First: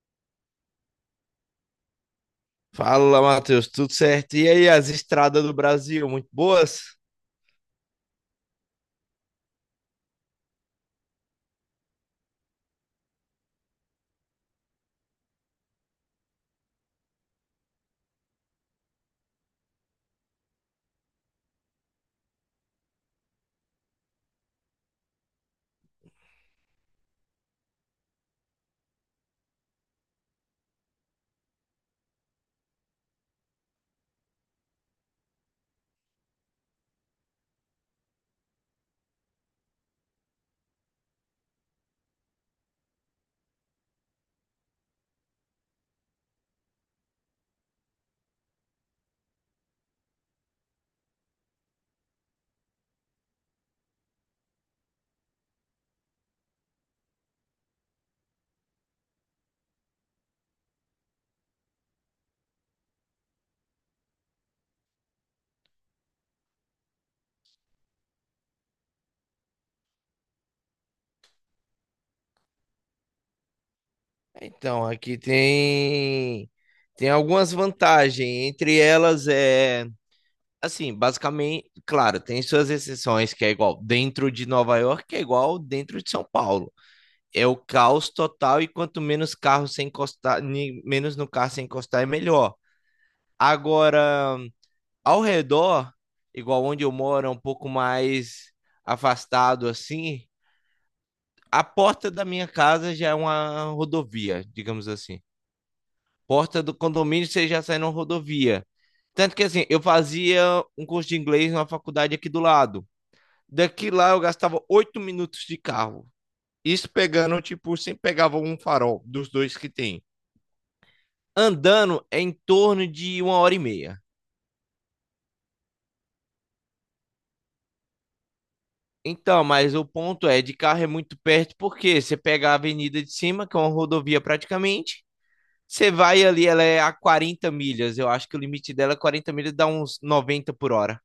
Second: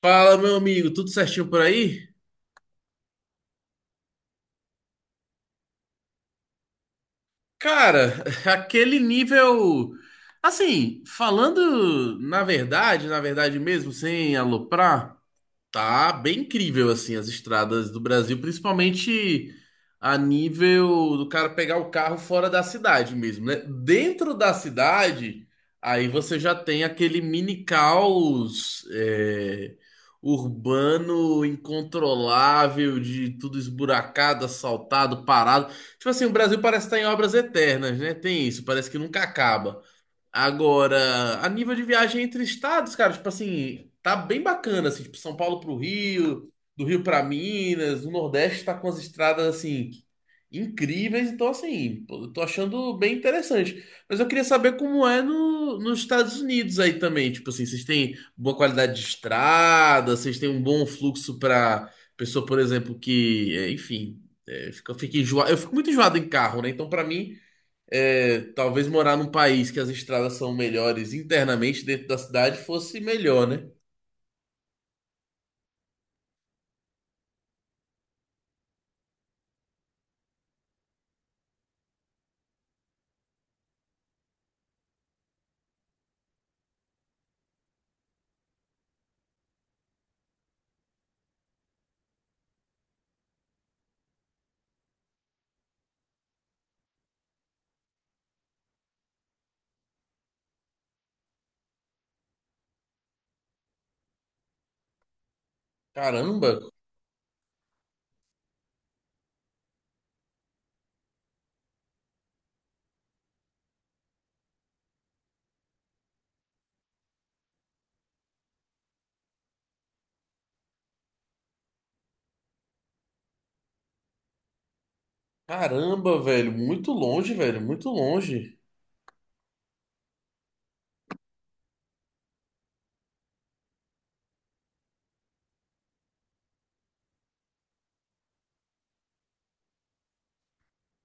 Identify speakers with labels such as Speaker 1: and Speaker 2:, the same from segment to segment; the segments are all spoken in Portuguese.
Speaker 1: Fala, meu amigo, tudo certinho por aí?
Speaker 2: Fala, Matheus, tudo certo? E aí, as estradas do Brasil, muito boas?
Speaker 1: Cara, aquele nível. Assim, falando na verdade mesmo, sem aloprar. Tá bem incrível, assim, as estradas do Brasil, principalmente a nível do cara pegar o carro fora da cidade mesmo, né? Dentro da cidade, aí você já tem aquele mini caos urbano incontrolável, de tudo esburacado, assaltado, parado. Tipo assim, o Brasil parece estar em obras eternas, né? Tem isso, parece que nunca acaba. Agora, a nível de viagem entre estados, cara, tipo assim, tá bem bacana, assim, tipo São Paulo pro Rio, do Rio pra Minas, o Nordeste tá com as estradas, assim, incríveis, então, assim, pô, eu tô achando bem interessante. Mas eu queria saber como é no, nos Estados Unidos aí também, tipo assim, vocês têm boa qualidade de estrada, vocês têm um bom fluxo pra pessoa, por exemplo, enfim, fica enjoa... eu fico muito enjoado em carro, né? Então, pra mim talvez morar num país que as estradas são melhores internamente dentro da cidade fosse melhor, né?
Speaker 2: Então, aqui tem algumas vantagens, entre elas é, assim, basicamente, claro, tem suas exceções que é igual dentro de Nova York, que é igual dentro de São Paulo. É o caos total, e quanto menos carro sem encostar, menos no carro sem encostar é melhor. Agora, ao redor, igual onde eu moro, é um pouco mais afastado assim, a porta da minha casa já é uma rodovia, digamos assim.
Speaker 1: Caramba,
Speaker 2: Porta do condomínio, você já sai numa rodovia. Tanto que assim, eu fazia um curso de inglês numa faculdade aqui do lado. Daqui lá eu gastava 8 minutos de carro. Isso pegando, tipo, sempre pegava um farol dos dois que tem. Andando é em torno de uma hora e meia.
Speaker 1: caramba, velho, muito longe, velho, muito longe.
Speaker 2: Então, mas o ponto é, de carro é muito perto, porque você pega a avenida de cima, que é uma rodovia praticamente. Você vai ali, ela é a 40 milhas. Eu acho que o limite dela é 40 milhas, dá uns 90 por hora.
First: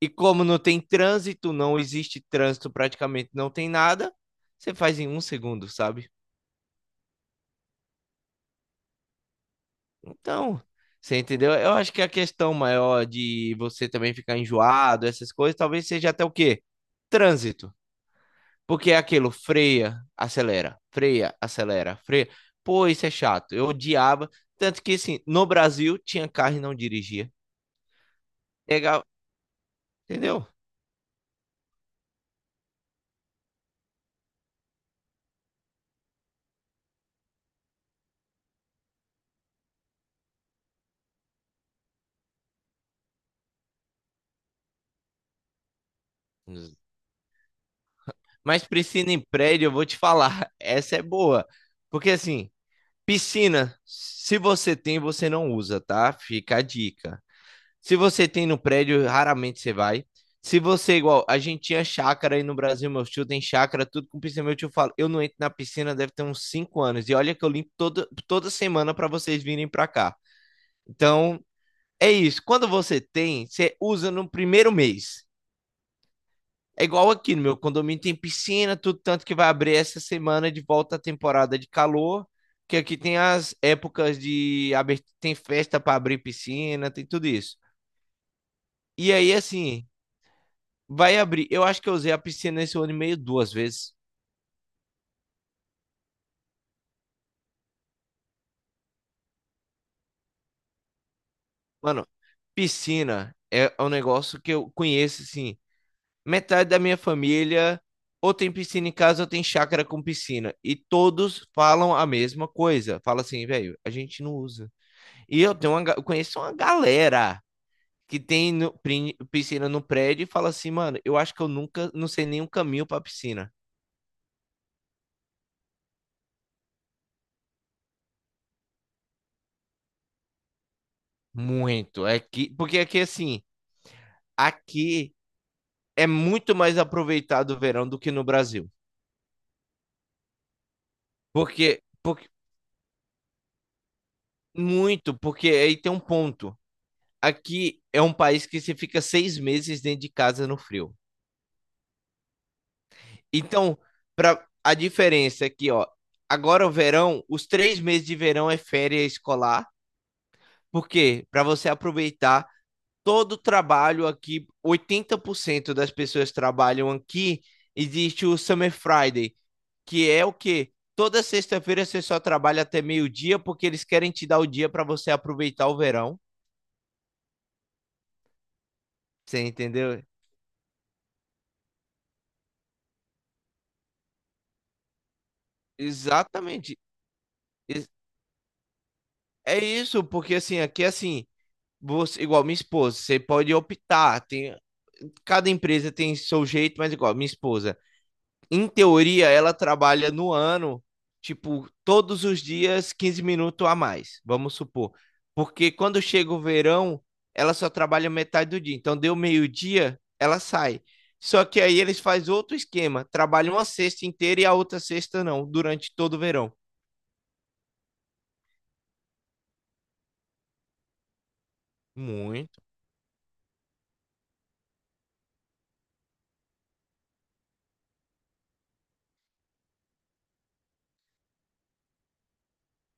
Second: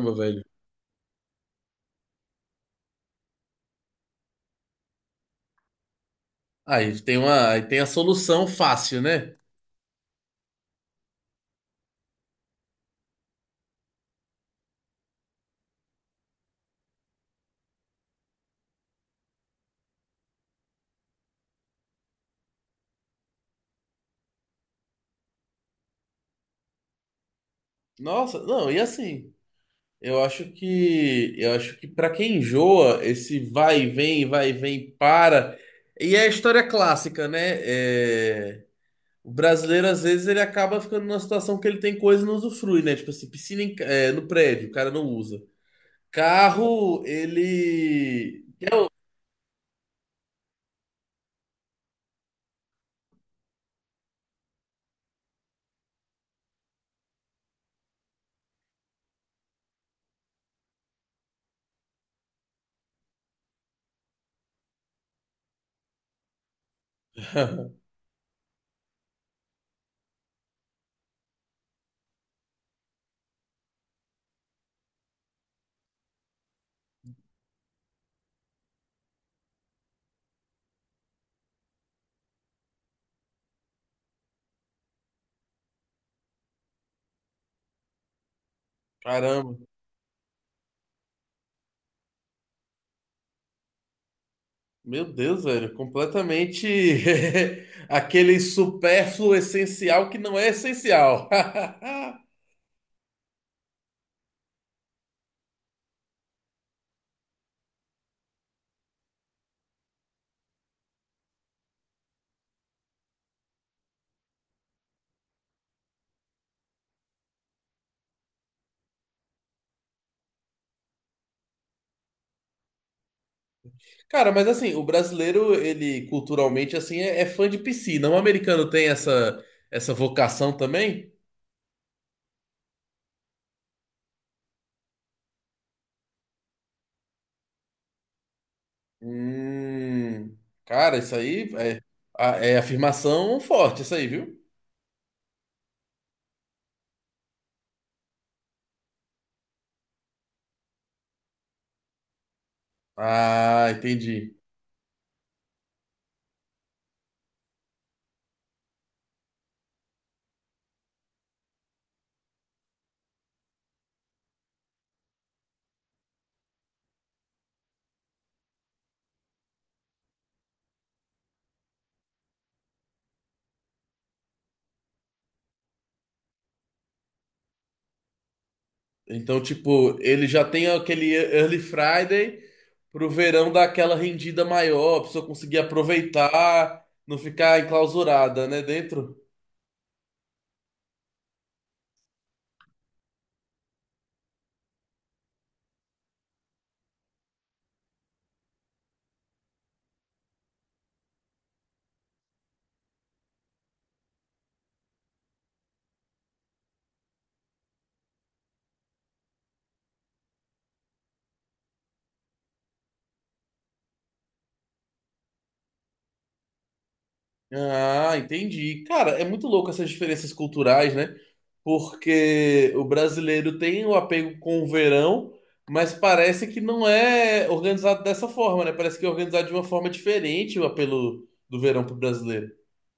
Speaker 2: E
Speaker 1: velho.
Speaker 2: como não tem trânsito, não existe trânsito, praticamente não tem nada, você faz em um segundo, sabe?
Speaker 1: Aí tem uma, aí tem a solução fácil, né?
Speaker 2: Então, você entendeu? Eu acho que a questão maior de você também ficar enjoado, essas coisas, talvez seja até o quê? Trânsito. Porque é aquilo, freia, acelera, freia, acelera, freia. Pô, isso é chato. Eu odiava. Tanto que, assim, no Brasil tinha carro e não dirigia.
Speaker 1: Nossa, não, e
Speaker 2: Legal,
Speaker 1: assim, eu acho
Speaker 2: entendeu?
Speaker 1: que eu acho que para quem enjoa esse vai e vem, para. E é a história clássica, né? É, o brasileiro, às vezes, ele acaba ficando numa situação que ele tem coisa e não usufrui, né? Tipo assim, piscina em ca- é, no prédio, o cara não usa. Carro, ele.
Speaker 2: Mas piscina em prédio, eu vou te falar, essa é boa. Porque assim, piscina, se você tem, você não usa, tá? Fica a dica. Se você tem no prédio, raramente você vai. Se você, igual, a gente tinha chácara aí no Brasil, meu tio tem chácara, tudo com piscina. Meu tio fala, eu não entro na piscina, deve ter uns 5 anos. E olha que eu limpo todo, toda semana pra vocês virem pra cá. Então, é isso. Quando você tem, você usa no primeiro mês. É igual aqui no meu condomínio tem piscina, tudo, tanto que vai abrir essa semana de volta a temporada de calor, que aqui tem as épocas de abertura, tem festa para abrir piscina, tem tudo isso. E aí
Speaker 1: Caramba.
Speaker 2: assim, vai abrir. Eu acho que eu usei a piscina esse ano e meio duas vezes.
Speaker 1: Meu Deus, velho. Completamente aquele supérfluo essencial que não é essencial.
Speaker 2: Mano, piscina é um negócio que eu conheço assim, metade da minha família ou tem piscina em casa ou tem chácara com piscina, e todos falam a mesma coisa. Fala assim, velho, a gente não usa. E eu tenho uma, eu conheço uma galera que tem piscina no prédio, e fala assim, mano, eu acho que eu nunca, não sei nenhum caminho pra piscina.
Speaker 1: Cara, mas assim, o brasileiro, ele culturalmente, assim, é fã de piscina. O americano tem essa vocação também?
Speaker 2: Muito. É que, porque aqui, assim, aqui é muito mais aproveitado o verão do que no Brasil.
Speaker 1: Hum, cara, isso aí é,
Speaker 2: Porque,
Speaker 1: a- é afirmação forte, isso aí, viu?
Speaker 2: muito, porque aí tem um ponto. Aqui é um país que você fica 6 meses dentro de casa no frio.
Speaker 1: Ah,
Speaker 2: Então,
Speaker 1: entendi.
Speaker 2: pra, a diferença é que, ó, agora o verão, os 3 meses de verão é férias escolar. Porque para você aproveitar todo o trabalho aqui, 80% das pessoas trabalham aqui, existe o Summer Friday, que é o quê? Toda sexta-feira você só trabalha até meio-dia, porque eles querem te dar o dia para você aproveitar o verão. Você
Speaker 1: Então, tipo,
Speaker 2: entendeu?
Speaker 1: ele já tem aquele Early Friday pro verão dar aquela rendida maior, a pessoa conseguir
Speaker 2: Exatamente.
Speaker 1: aproveitar, não ficar
Speaker 2: Ex-
Speaker 1: enclausurada, né, dentro.
Speaker 2: É isso, porque assim, aqui assim, você, igual minha esposa, você pode optar, tem, cada empresa tem seu jeito, mas igual minha esposa em teoria, ela trabalha no ano, tipo, todos os dias 15 minutos a mais, vamos supor. Porque quando chega o verão, ela só trabalha metade do dia. Então, deu meio-dia, ela sai. Só que aí eles fazem outro esquema, trabalham uma sexta inteira e a outra sexta não, durante todo o verão.
Speaker 1: Ah, entendi. Cara, é muito louco essas diferenças culturais, né?
Speaker 2: Muito.
Speaker 1: Porque o brasileiro tem o apego com o verão, mas parece que não é organizado dessa forma, né? Parece que é organizado de uma forma diferente o apelo do verão pro brasileiro.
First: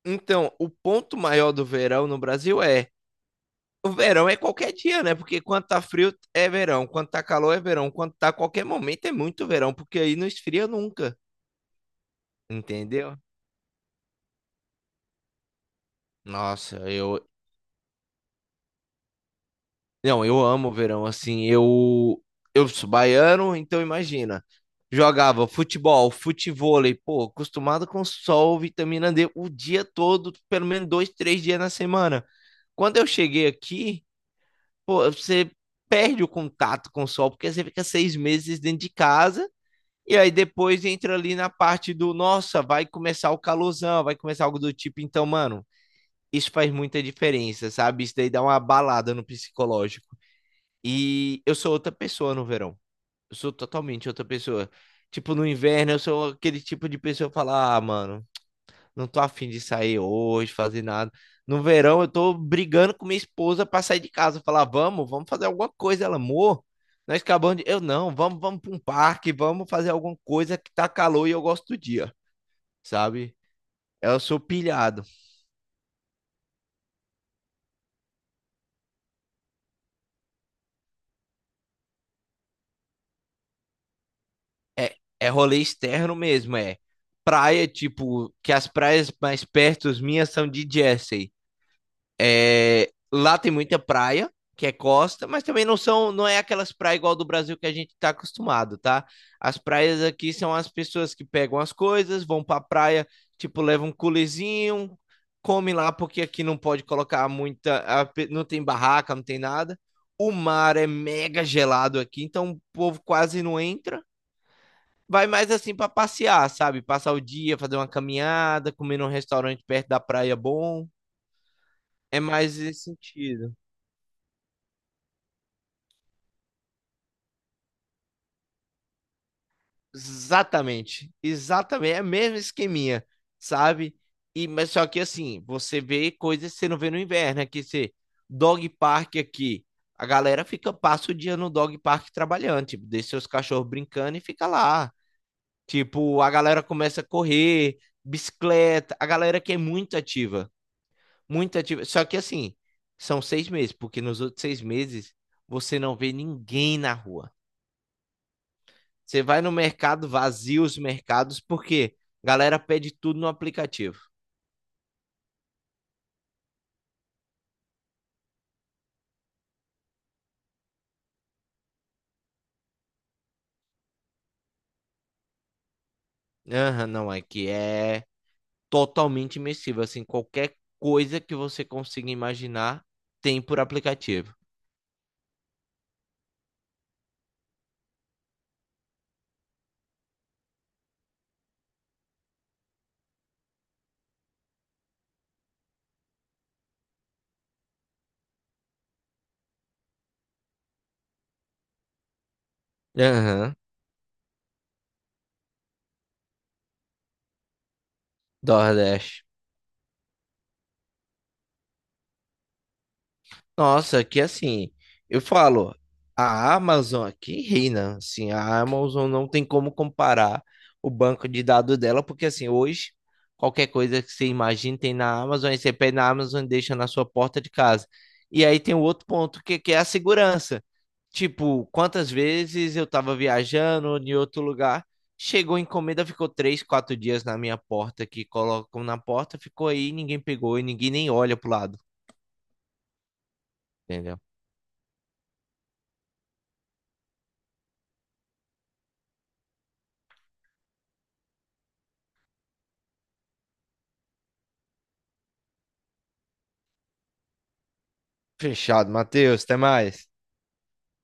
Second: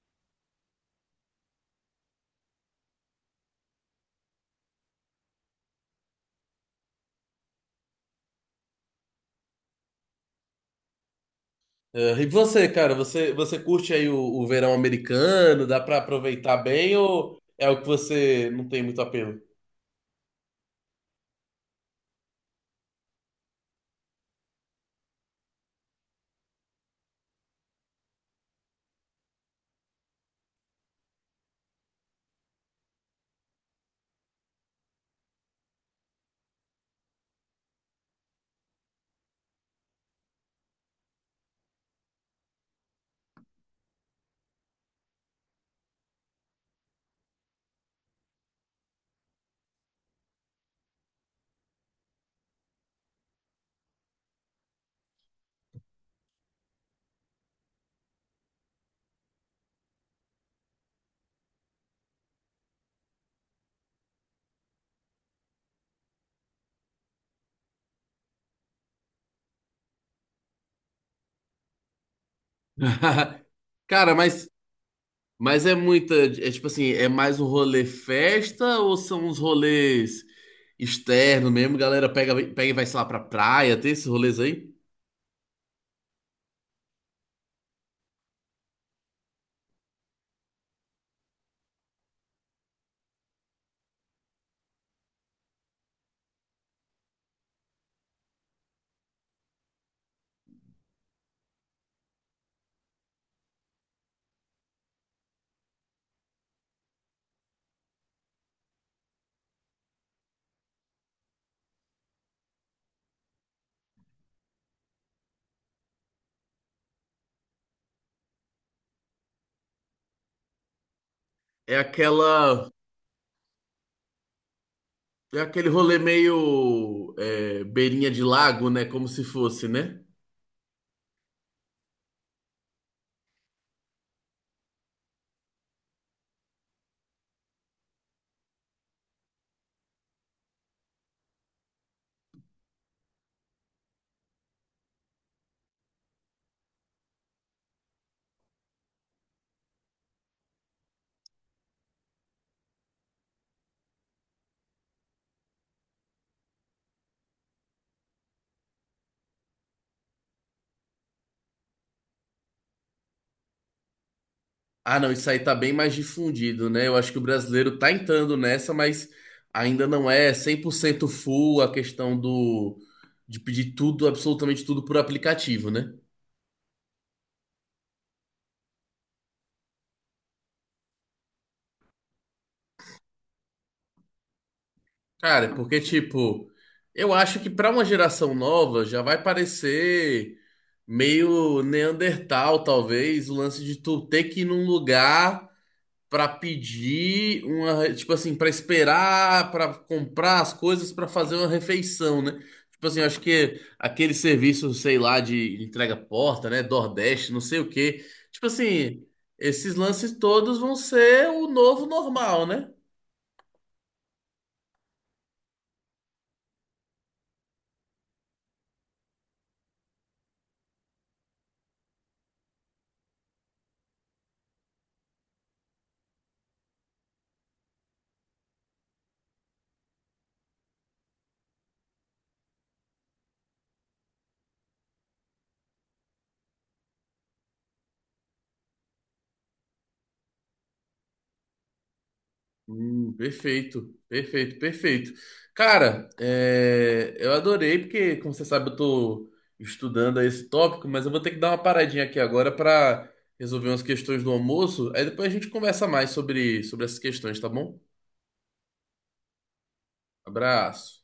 Speaker 2: Então, o ponto maior do verão no Brasil é o verão é qualquer dia, né? Porque quando tá frio é verão, quando tá calor é verão, quando tá qualquer momento é muito verão, porque aí não esfria nunca.
Speaker 1: Ah, e você, cara,
Speaker 2: Entendeu?
Speaker 1: você curte aí o verão americano? Dá pra aproveitar
Speaker 2: Nossa,
Speaker 1: bem
Speaker 2: eu.
Speaker 1: ou é o que você não tem muito apelo?
Speaker 2: Não, eu amo o verão, assim. Eu sou baiano, então imagina. Jogava futebol, futevôlei, pô, acostumado com sol, vitamina D o dia todo, pelo menos dois, três dias na semana. Quando eu cheguei aqui, pô, você perde o contato com o sol, porque você fica seis meses dentro de casa, e aí depois entra ali na parte do, nossa, vai começar o calorzão, vai começar algo do tipo, então, mano, isso faz muita diferença, sabe? Isso daí dá uma balada no psicológico. E eu sou outra pessoa no verão. Eu sou totalmente outra pessoa. Tipo, no inverno eu sou aquele tipo de pessoa que fala, ah, mano, não tô afim de sair hoje, fazer nada. No verão eu tô brigando com minha esposa pra sair de casa, falar, vamos fazer alguma coisa, ela, amor. Nós acabamos de. Eu não, vamos pra um parque, vamos fazer alguma coisa que tá calor e eu gosto do dia, sabe?
Speaker 1: Cara,
Speaker 2: Eu sou
Speaker 1: mas
Speaker 2: pilhado.
Speaker 1: Mas é muita, é tipo assim, é mais um rolê festa ou são uns rolês externos mesmo? Galera pega, pega e vai, sei lá, pra praia, tem esses rolês aí?
Speaker 2: É, é rolê externo mesmo, é. Praia, tipo, que as praias mais perto as minhas são de Jersey. É, lá tem muita praia, que é costa, mas também não são, não é aquelas praias igual do Brasil que a gente tá acostumado, tá? As praias aqui são as pessoas que pegam as coisas, vão pra praia, tipo, levam um culezinho, come lá, porque aqui não pode colocar muita, não tem barraca, não tem nada. O mar é mega gelado aqui, então o povo quase não entra, vai mais assim pra passear, sabe? Passar o dia, fazer uma caminhada, comer num restaurante perto da praia bom.
Speaker 1: É
Speaker 2: É mais
Speaker 1: aquela,
Speaker 2: esse sentido.
Speaker 1: é aquele rolê meio é, beirinha de lago, né? Como se fosse, né?
Speaker 2: Exatamente. Exatamente. É o mesmo esqueminha, sabe? E, mas só que assim, você vê coisas que você não vê no inverno. Aqui você, dog park aqui. A galera fica, passa o dia no dog park trabalhando, tipo, deixa seus cachorros brincando e fica lá. Tipo, a galera começa a correr, bicicleta, a galera que é muito ativa. Muita atividade. Só que assim, são 6 meses, porque nos outros 6 meses você não vê ninguém na rua. Você vai no mercado, vazia os mercados, porque a galera pede tudo no aplicativo.
Speaker 1: Ah, não, isso aí tá bem mais difundido, né? Eu acho que o brasileiro tá entrando nessa, mas ainda não é 100% full a questão de pedir tudo, absolutamente tudo por aplicativo, né?
Speaker 2: Aham, não, é que é totalmente imersivo. Assim, qualquer coisa que você consiga imaginar tem por aplicativo.
Speaker 1: Cara, é porque, tipo, eu acho que pra uma geração nova já vai parecer meio Neandertal, talvez, o lance de tu ter que ir num lugar pra pedir uma, tipo assim, pra esperar, pra comprar as coisas, pra fazer uma refeição, né? Tipo assim, eu acho
Speaker 2: Aham,
Speaker 1: que aquele serviço, sei lá, de entrega porta, né, Nordeste, não sei o quê. Tipo assim,
Speaker 2: Nordeste.
Speaker 1: esses lances todos vão ser o novo normal, né?
Speaker 2: Nossa, que assim, eu falo, a Amazon aqui reina, assim, a Amazon não tem como comparar o banco de dados dela, porque assim, hoje, qualquer coisa que você imagine tem na Amazon, aí você pede na Amazon e deixa na sua porta de casa. E aí tem o outro ponto, que, é a segurança. Tipo, quantas vezes eu tava viajando em outro lugar, chegou a encomenda, ficou três, quatro dias na minha porta, que colocam na porta, ficou aí, ninguém pegou e ninguém nem olha pro lado,
Speaker 1: Perfeito,
Speaker 2: entendeu?
Speaker 1: perfeito, perfeito. Cara, é, eu adorei, porque, como você sabe, eu tô estudando esse tópico, mas eu vou ter que dar uma paradinha aqui agora para resolver umas questões do almoço. Aí depois a gente conversa mais sobre essas questões, tá bom?
Speaker 2: Fechado, Matheus. Até mais.
Speaker 1: Abraço.